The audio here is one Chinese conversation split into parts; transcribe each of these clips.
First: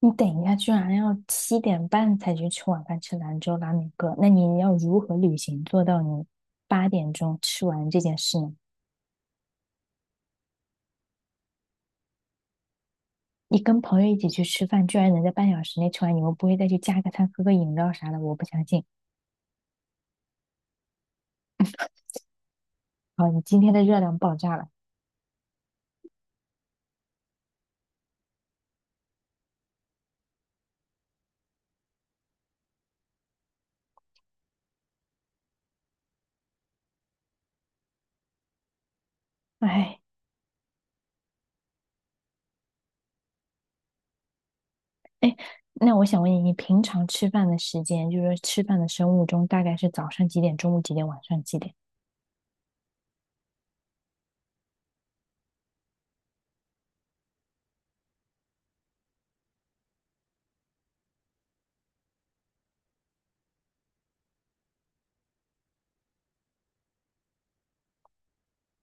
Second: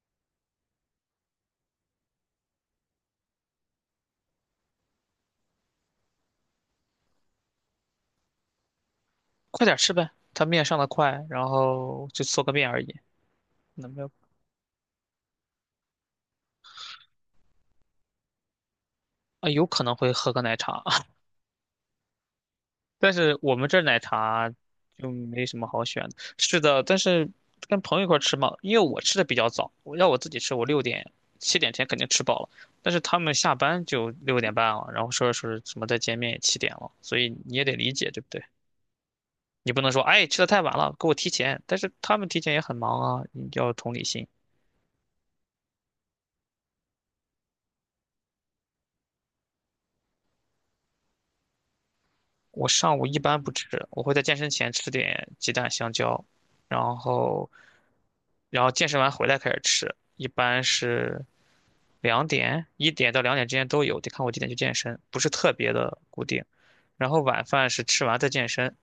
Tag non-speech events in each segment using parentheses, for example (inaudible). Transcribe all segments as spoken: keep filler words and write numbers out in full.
你等一下，居然要七点半才去吃晚饭，吃兰州拉面哥，那你要如何履行做到你八点钟吃完这件事呢？快点吃呗，他面上的快，然后就做个面而已，你跟那没朋友有一起去吃饭，居然能在半小时内吃完，你们不会再去加个餐、喝个饮料啥的？我不相信。啊，有可能会喝个奶茶，(laughs) 但好，是你我今们天这儿的奶热量爆茶炸了。就没什么好选的。是的，但是跟朋友一块儿吃嘛，因为我吃的比较早，我要我自己吃，我六点七点前肯定吃饱了，但是他们下班就六点半了，然后说着说着什么再见面也七点了，所以你也得理解，对不对？你不能哎说哎吃的太晚了，给我提前，但是他们提前也很忙啊，你要有同理心。哎，那我想问你，你平常吃饭的时间，就是说吃饭的生物钟，大概是早上几点、中午几点、晚上几点？我上午一般不吃，我会在健身前吃点鸡蛋、香蕉，然后，然后健身完回来开始吃，一般是两点、一点到两点之间都有，得看我几点去健身，不是特别的固定。然后晚饭是吃完再健身，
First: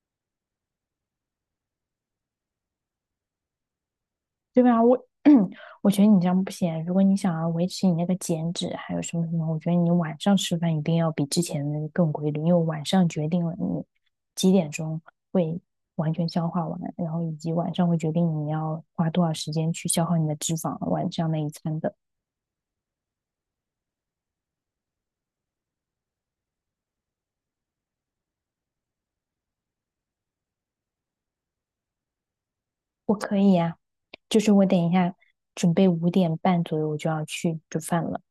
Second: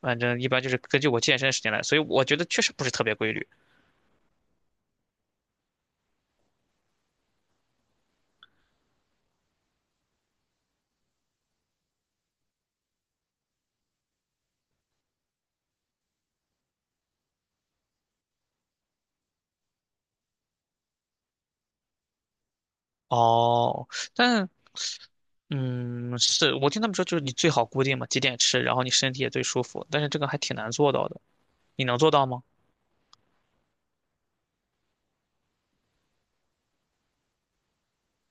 反正一般就是根据我健身时间来，所以我觉得确实不是特别规律。对吧？我 (clears throat) 我觉得你这样不行啊。如果你想要维持你那个减脂，还有什么什么，我觉得你晚上吃饭一定要比之前的更规律，因为晚上决定了你几点钟会完全消化完，然后以及晚上会决定你要花多少时间去消耗你的脂肪，晚上那一餐的。哦，但嗯，是我听他们说，就是你最好固定嘛，几点吃，然后你身体也最舒服，但是这个还挺难做到的，你能做到吗？我可以呀、就是我等一下准备五点半左右我就要去煮饭了，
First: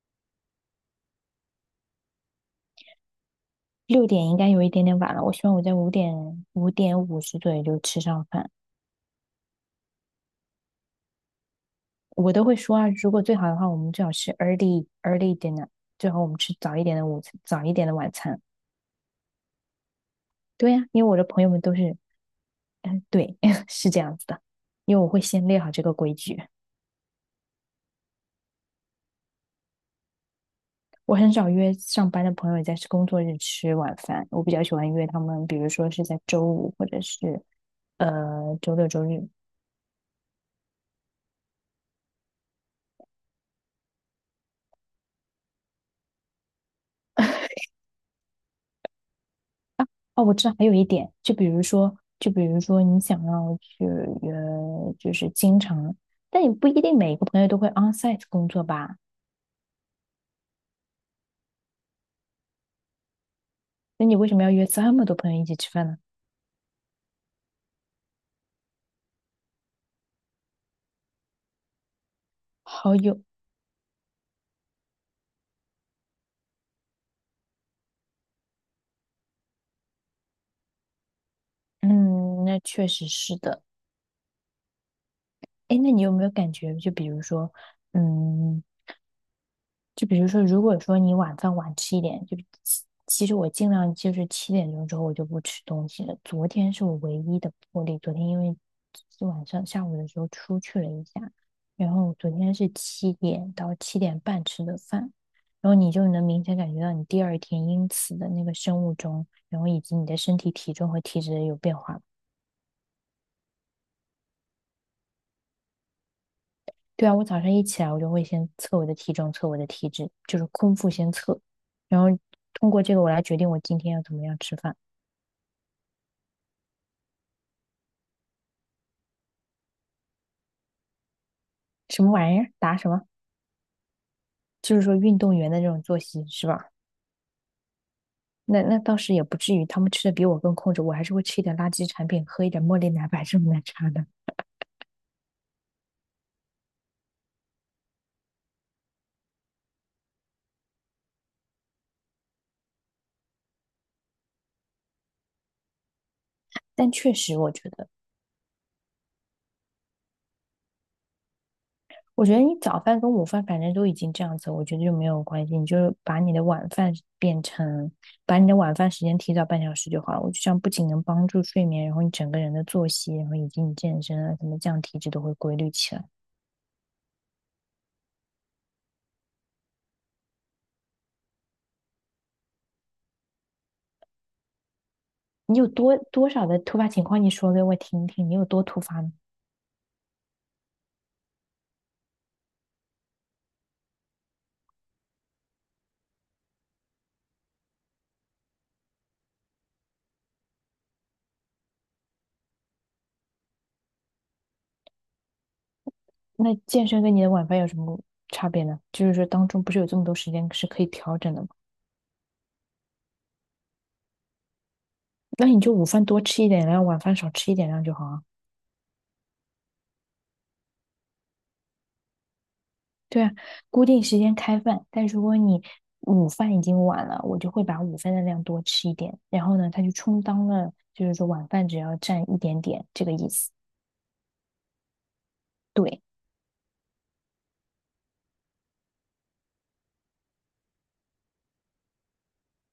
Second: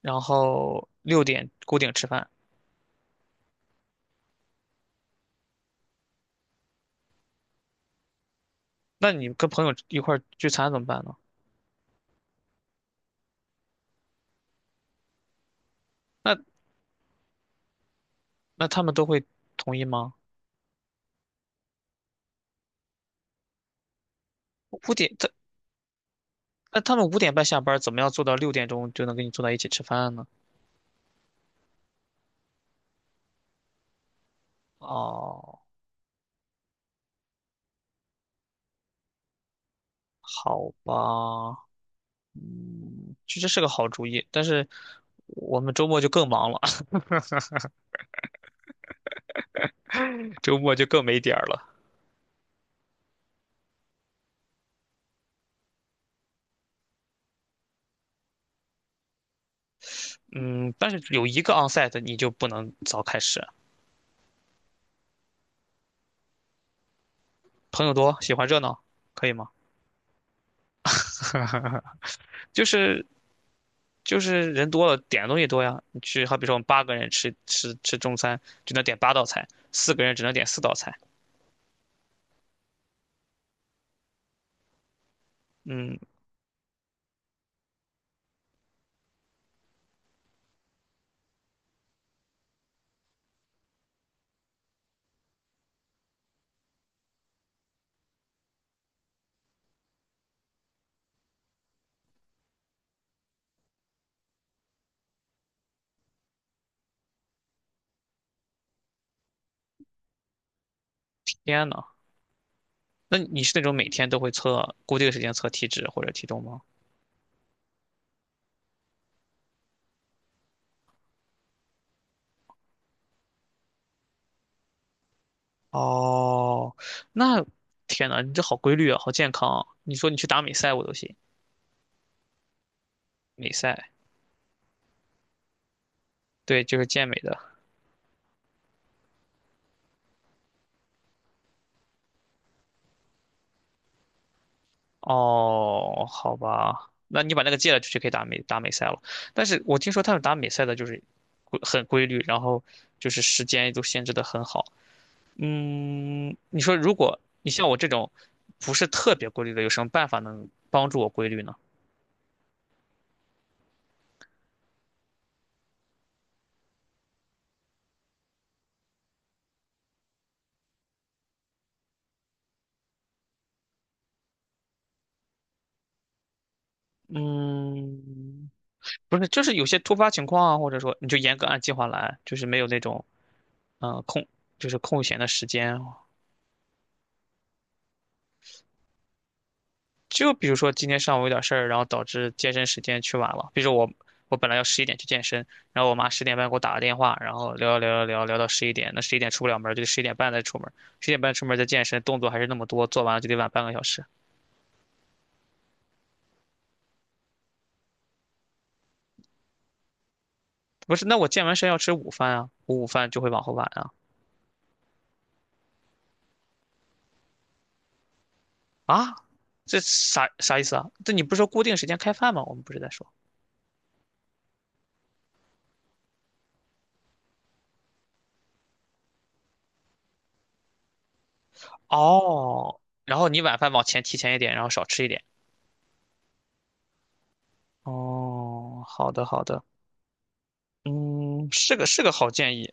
然后六点固定吃饭。六点应该有一点点晚了。我希望我在五点五点五十左右就吃上饭。那你跟朋友一块儿聚餐怎么办呢？我都会说啊，如果最好的话，我们最好是 early early dinner，最好我们那吃早一点的午餐，早一点的晚餐。那他们都会同意吗？对呀、因为我的朋友们都是，嗯，对，(laughs) 是这样子的，五因为我点，会他先列好这个规矩。那他们五点半下班，怎么样做到六点钟就能跟你坐在一起吃饭呢？我很少约上班的朋友在工作日吃晚饭，我比较喜欢约他们，比哦，如说是在周五或者是呃周六周日。好吧，嗯，其实是个好主意，但是我们周末就更忙了，哦，我 (laughs) 知道周还有末就一更点，没就点儿比了。如说，就比如说你想要去呃，就是经常，但也不一定每个朋友都会 onsite 工作吧。嗯，但是有一个 onsite 你就不能早开始，那你为什么要约这么多朋友一起吃饭呢？朋友多，喜欢热闹，可以吗？(laughs) 就好是友，就是人多了，点的东西多呀。你去，好比说我们八个人吃吃吃中餐，只能点八道菜；四个人只能点四道菜。嗯，那确实是的。哎，那嗯，你有没有感觉，就比如说，嗯，就比如说，如果说你晚饭晚吃一点，就其其实我尽量就是七点钟之后我就不吃东西了。昨天是我唯一的破例，昨天因为是晚上下午的时候出去了一下，然后昨天是七点到七点半吃的饭，然后你就能明显感觉到你第二天因此的那个生物钟，然后以及你的身体体重和体脂有天变呐，化。那你是那种每天都会测固定时间测体脂或者体重吗？对啊，我早上一起来，我就会先测我的体重，测我的体脂，就是空腹先测，然后通过这个我来决定我今天要怎么样吃饭。哦，那天呐，你这好规律啊，好健康啊！你说你去打美赛我都行。什么玩意儿？答什么？美赛，就是说运动员的这种作息是对，吧？就是健美的。那那倒是也不至于，他们吃的比我更控制，我还是会吃一点垃圾产品，喝一点茉莉奶白这种奶茶的。哦，好吧，那你把那个戒了，就去可以打美打美赛了。但是我听说他们打美赛的就是规很规律，然后就是时间都限制的很好。嗯，你说但如确果实，你我像觉我这得种不是特别规律的，有什么办法能帮助我规律呢？我觉得你早饭跟午饭反正都已经这样子，我觉得就没有关系。你就是把你的晚饭变成，把你的晚饭时间提早半小时就好了。我觉得这样不仅能帮助睡眠，然后你整个人的作息，然后以及你健身啊什么，这样体质都会规律起来。嗯，不是，就是有些突发情况啊，或者说你就严格按计划来，就是没有那种嗯、呃空，就是空闲的时你有间。多多少的突发情况，你说给我听听，你有多突发呢？就比如说今天上午有点事儿，然后导致健身时间去晚了。比如说我我本来要十一点去健身，然后我妈十点半给我打个电话，然后聊聊聊聊聊到十一点，那十一点出不了门儿就得十一点半再出门儿，十一点半出门儿再健身，动作还是那么多，做完了就得晚半个小时。那健身跟你的晚饭有什么差别呢？就是说当中不是有这么多时间是可以不是，那调我整的健吗？完身要吃午饭啊，我午饭就会往后晚啊。那你就午饭多吃一点，然后晚饭少吃一点，这样就好啊。啊，这啥啥意思啊？这你不是说固定时间开饭吗？我们不是在说。对啊，固定时间开饭，但如果你午饭已经晚了，我就会把午饭的量多吃一点，然后呢，它就充当了，就是说晚饭只要占一点哦，点这个然后意你思。晚饭往前提前一点，然后少吃一点。对，哦，好的好的，嗯，是个是个好建议。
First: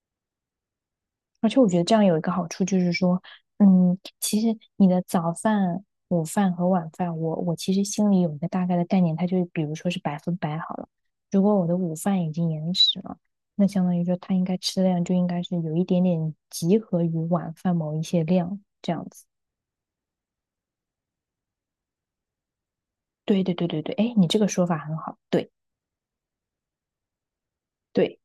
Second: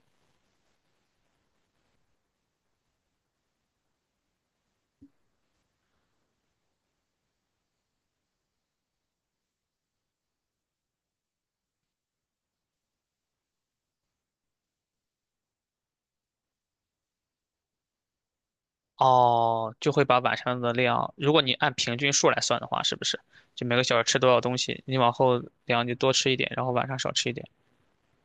而且我觉得这样有一个好处就是说，嗯，其实你的早饭、午饭和晚饭，我我其实心里有一个大概的概念，它就比如说是百分百好了。如果我的午饭已经延迟了，那相当于说它应该吃的量就应该是有一点点集合于晚饭某一些量这样子。哦，就会把晚上的量，如果你按平均数来算的话，是不是？对对就对每对个对，小时哎，吃你多这少个东说法西，很你往好，后对量就多吃一点，然后晚上少吃一点。对，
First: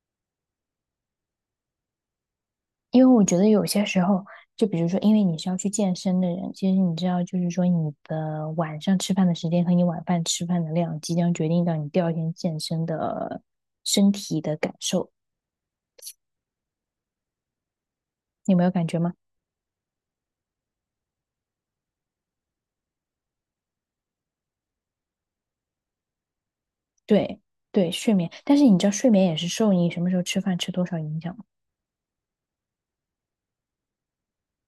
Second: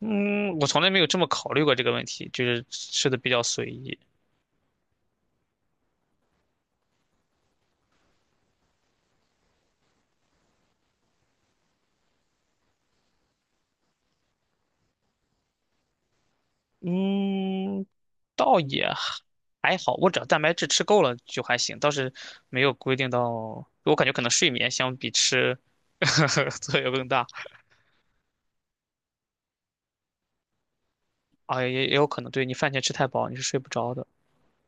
嗯，我从来没有这么考虑过这个问题，就是因为吃的我比觉较得有随些意。时候，就比如说，因为你是要去健身的人，其实你知道，就是说你的晚上吃饭的时间和你晚饭吃饭的量，即将决定到你第二天健身的身体的感受，嗯，你倒有没有感也觉吗？还好，我只要蛋白质吃够了就还行，倒是没有规定到。我感觉可能睡眠相比吃 (laughs) 作用更大对对，睡眠，但是你知道，睡眠也是受你什么时候吃饭吃多少影响吗？啊，也也有可能对你饭前吃太饱你是睡不着的，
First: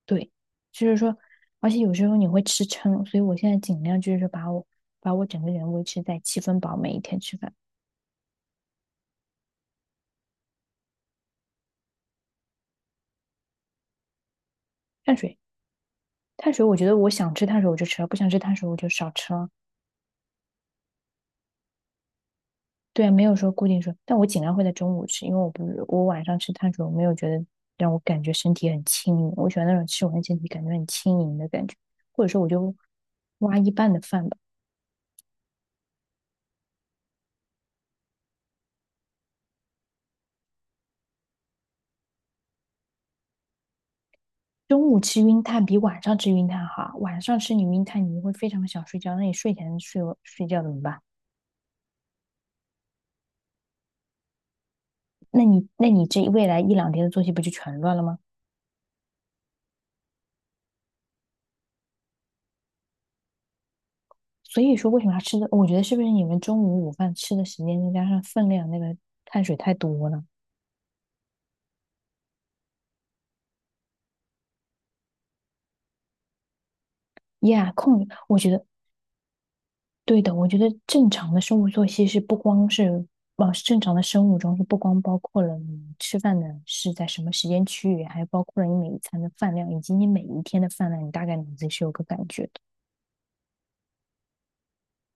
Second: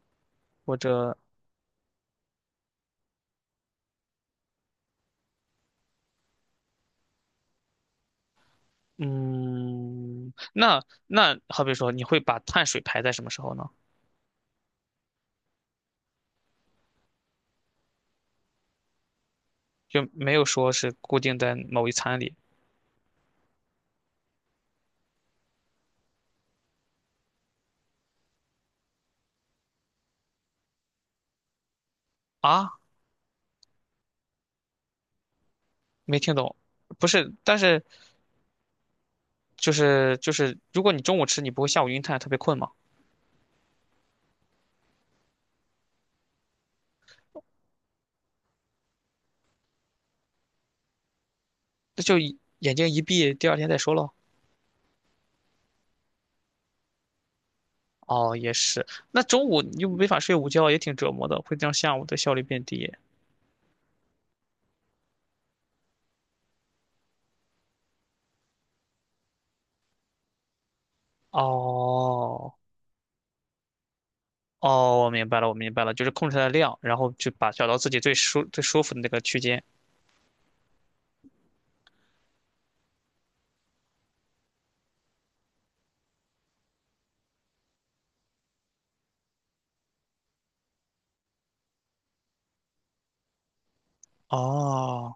对，或就是者说，而且有时候你会吃撑，所以我现在尽量就是说把我把我整个人维持在七分饱，每一天吃饭，嗯，那那好比说你会把碳水排在什么时候呢？碳水。碳水，我觉得我想吃碳水我就吃了，不想吃碳水我就少吃了。就没有说是固定在某一餐里对啊，没有说固定说，但我尽量会在中午吃，因为我不我晚上吃碳水，我没有觉得让我感觉身体很轻盈，我喜欢那种吃完身体感觉很轻盈的感觉，或者说我就啊？挖一半的饭吧。没听懂，不是，但是就是就是，如果你中午吃，你不会下午晕碳，特别困吗？中午吃晕碳比晚上吃晕碳好啊。晚上吃你晕碳你会非常想睡觉，那你睡前睡睡觉怎么办？那就一眼睛一闭，第二天再说喽。那你那你这未来一两天的作息不就全乱了吗？哦，也是。那中午你又没法睡午觉，也挺折磨的，会让下午的效率变低。所以说为什么要吃的？我觉得是不是你们中午午饭吃的时间再加上分量，那个碳水太多了哦，哦，我明白了，我明白了，就是控制它的量，然后就把找呀。到自己控制最我舒觉最得舒服的那个区间。对的。我觉得正常的生物作息是不光是，呃，正常的生物钟是不光包括了你吃饭的是在什么时间区域，还包括了你每一餐的饭量，以及你每一天的饭量，你大概脑子己是有个感觉的，哦，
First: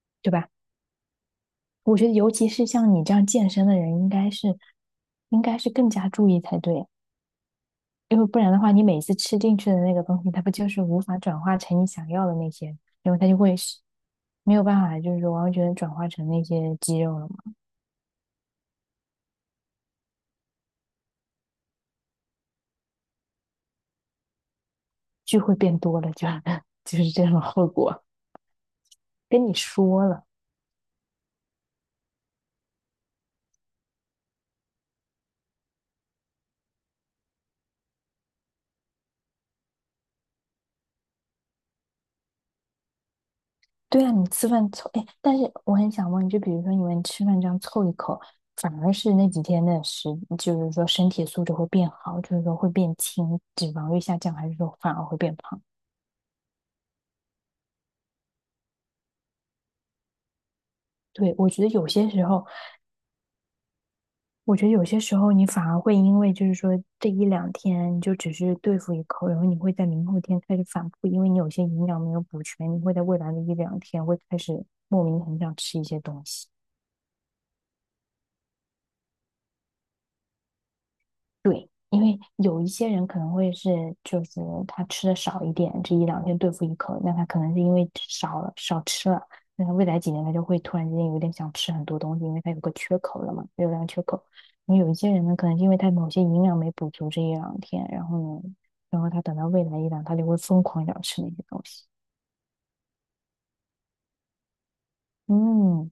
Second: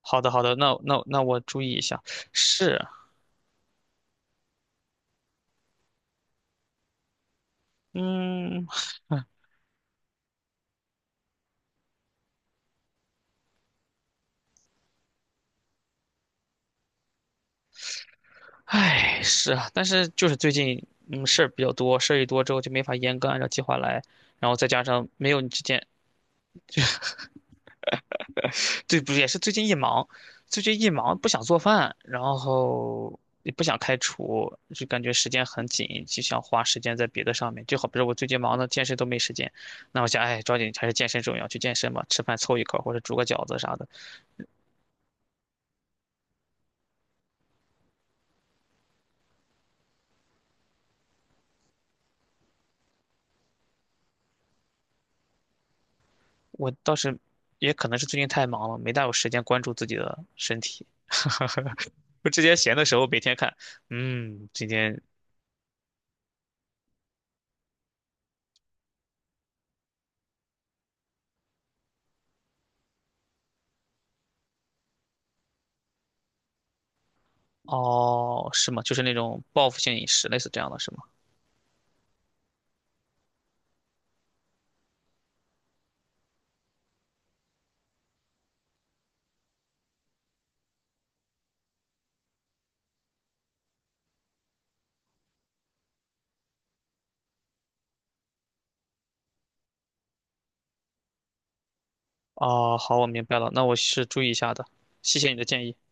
好的对好吧？的，那那那我注意一我下。觉得尤其是是，像你这样健身的人，应该是应该是更加注意才对。因为不然的嗯，话，你每次吃进去的那个东西，它不就是无法转化成你想要的那些，因为它就会是没有办法，就是说完全转化成那些肌肉了嘛，唉，是啊，但是就是最近嗯事儿比较多，事儿一多之后就没法严格按照计划来，然后再加上没就有你会之变前。多了就 (laughs) 就是这种后果。对，不是也是跟最你近一说忙，了，最近一忙不想做饭，然后也不想开厨，就感觉时间很紧，就想花时间在别的上面。就好比如我最近忙的健身都没时间，那我想，哎，抓紧还是健身重要，去健身吧，吃饭凑一口或者煮个饺子啥的。对啊，你吃饭凑，哎，但是我很想问，就比如说你们吃饭这样凑一口，反而是那几天的食，就是说身体素质会变好，就是说会变轻，脂肪率下降，还是说反而会变胖？我倒是也可能是最近太忙了，没大有时间关注自己的身体。对，我觉得 (laughs) 有些时我之候。前闲的时候每天看，嗯，我觉今得有些天时候你反而会因为就是说这一两天你就只是对付一口，然后你会在明后天开始反复，因为你有些营养没有补全，你会在未来的一两天会开始莫名很想吃一些东西。哦，是吗？就是那种报复性饮食，类似这样的是吗？对，因为有一些人可能会是，就是他吃的少一点，这一两天对付一口，那他可能是因为少了少吃了，那他未来几年他就会突然之间有点想吃很多东西，因为他有个缺口了嘛，热量缺口。然后有一些人呢，可能是因为他某些营养没补足这一两天，然后呢，然后他等到未来一两，他就会疯狂想吃那些东西。哦，好，我明白了，那我是注意一下的，谢谢你的建议。嗯。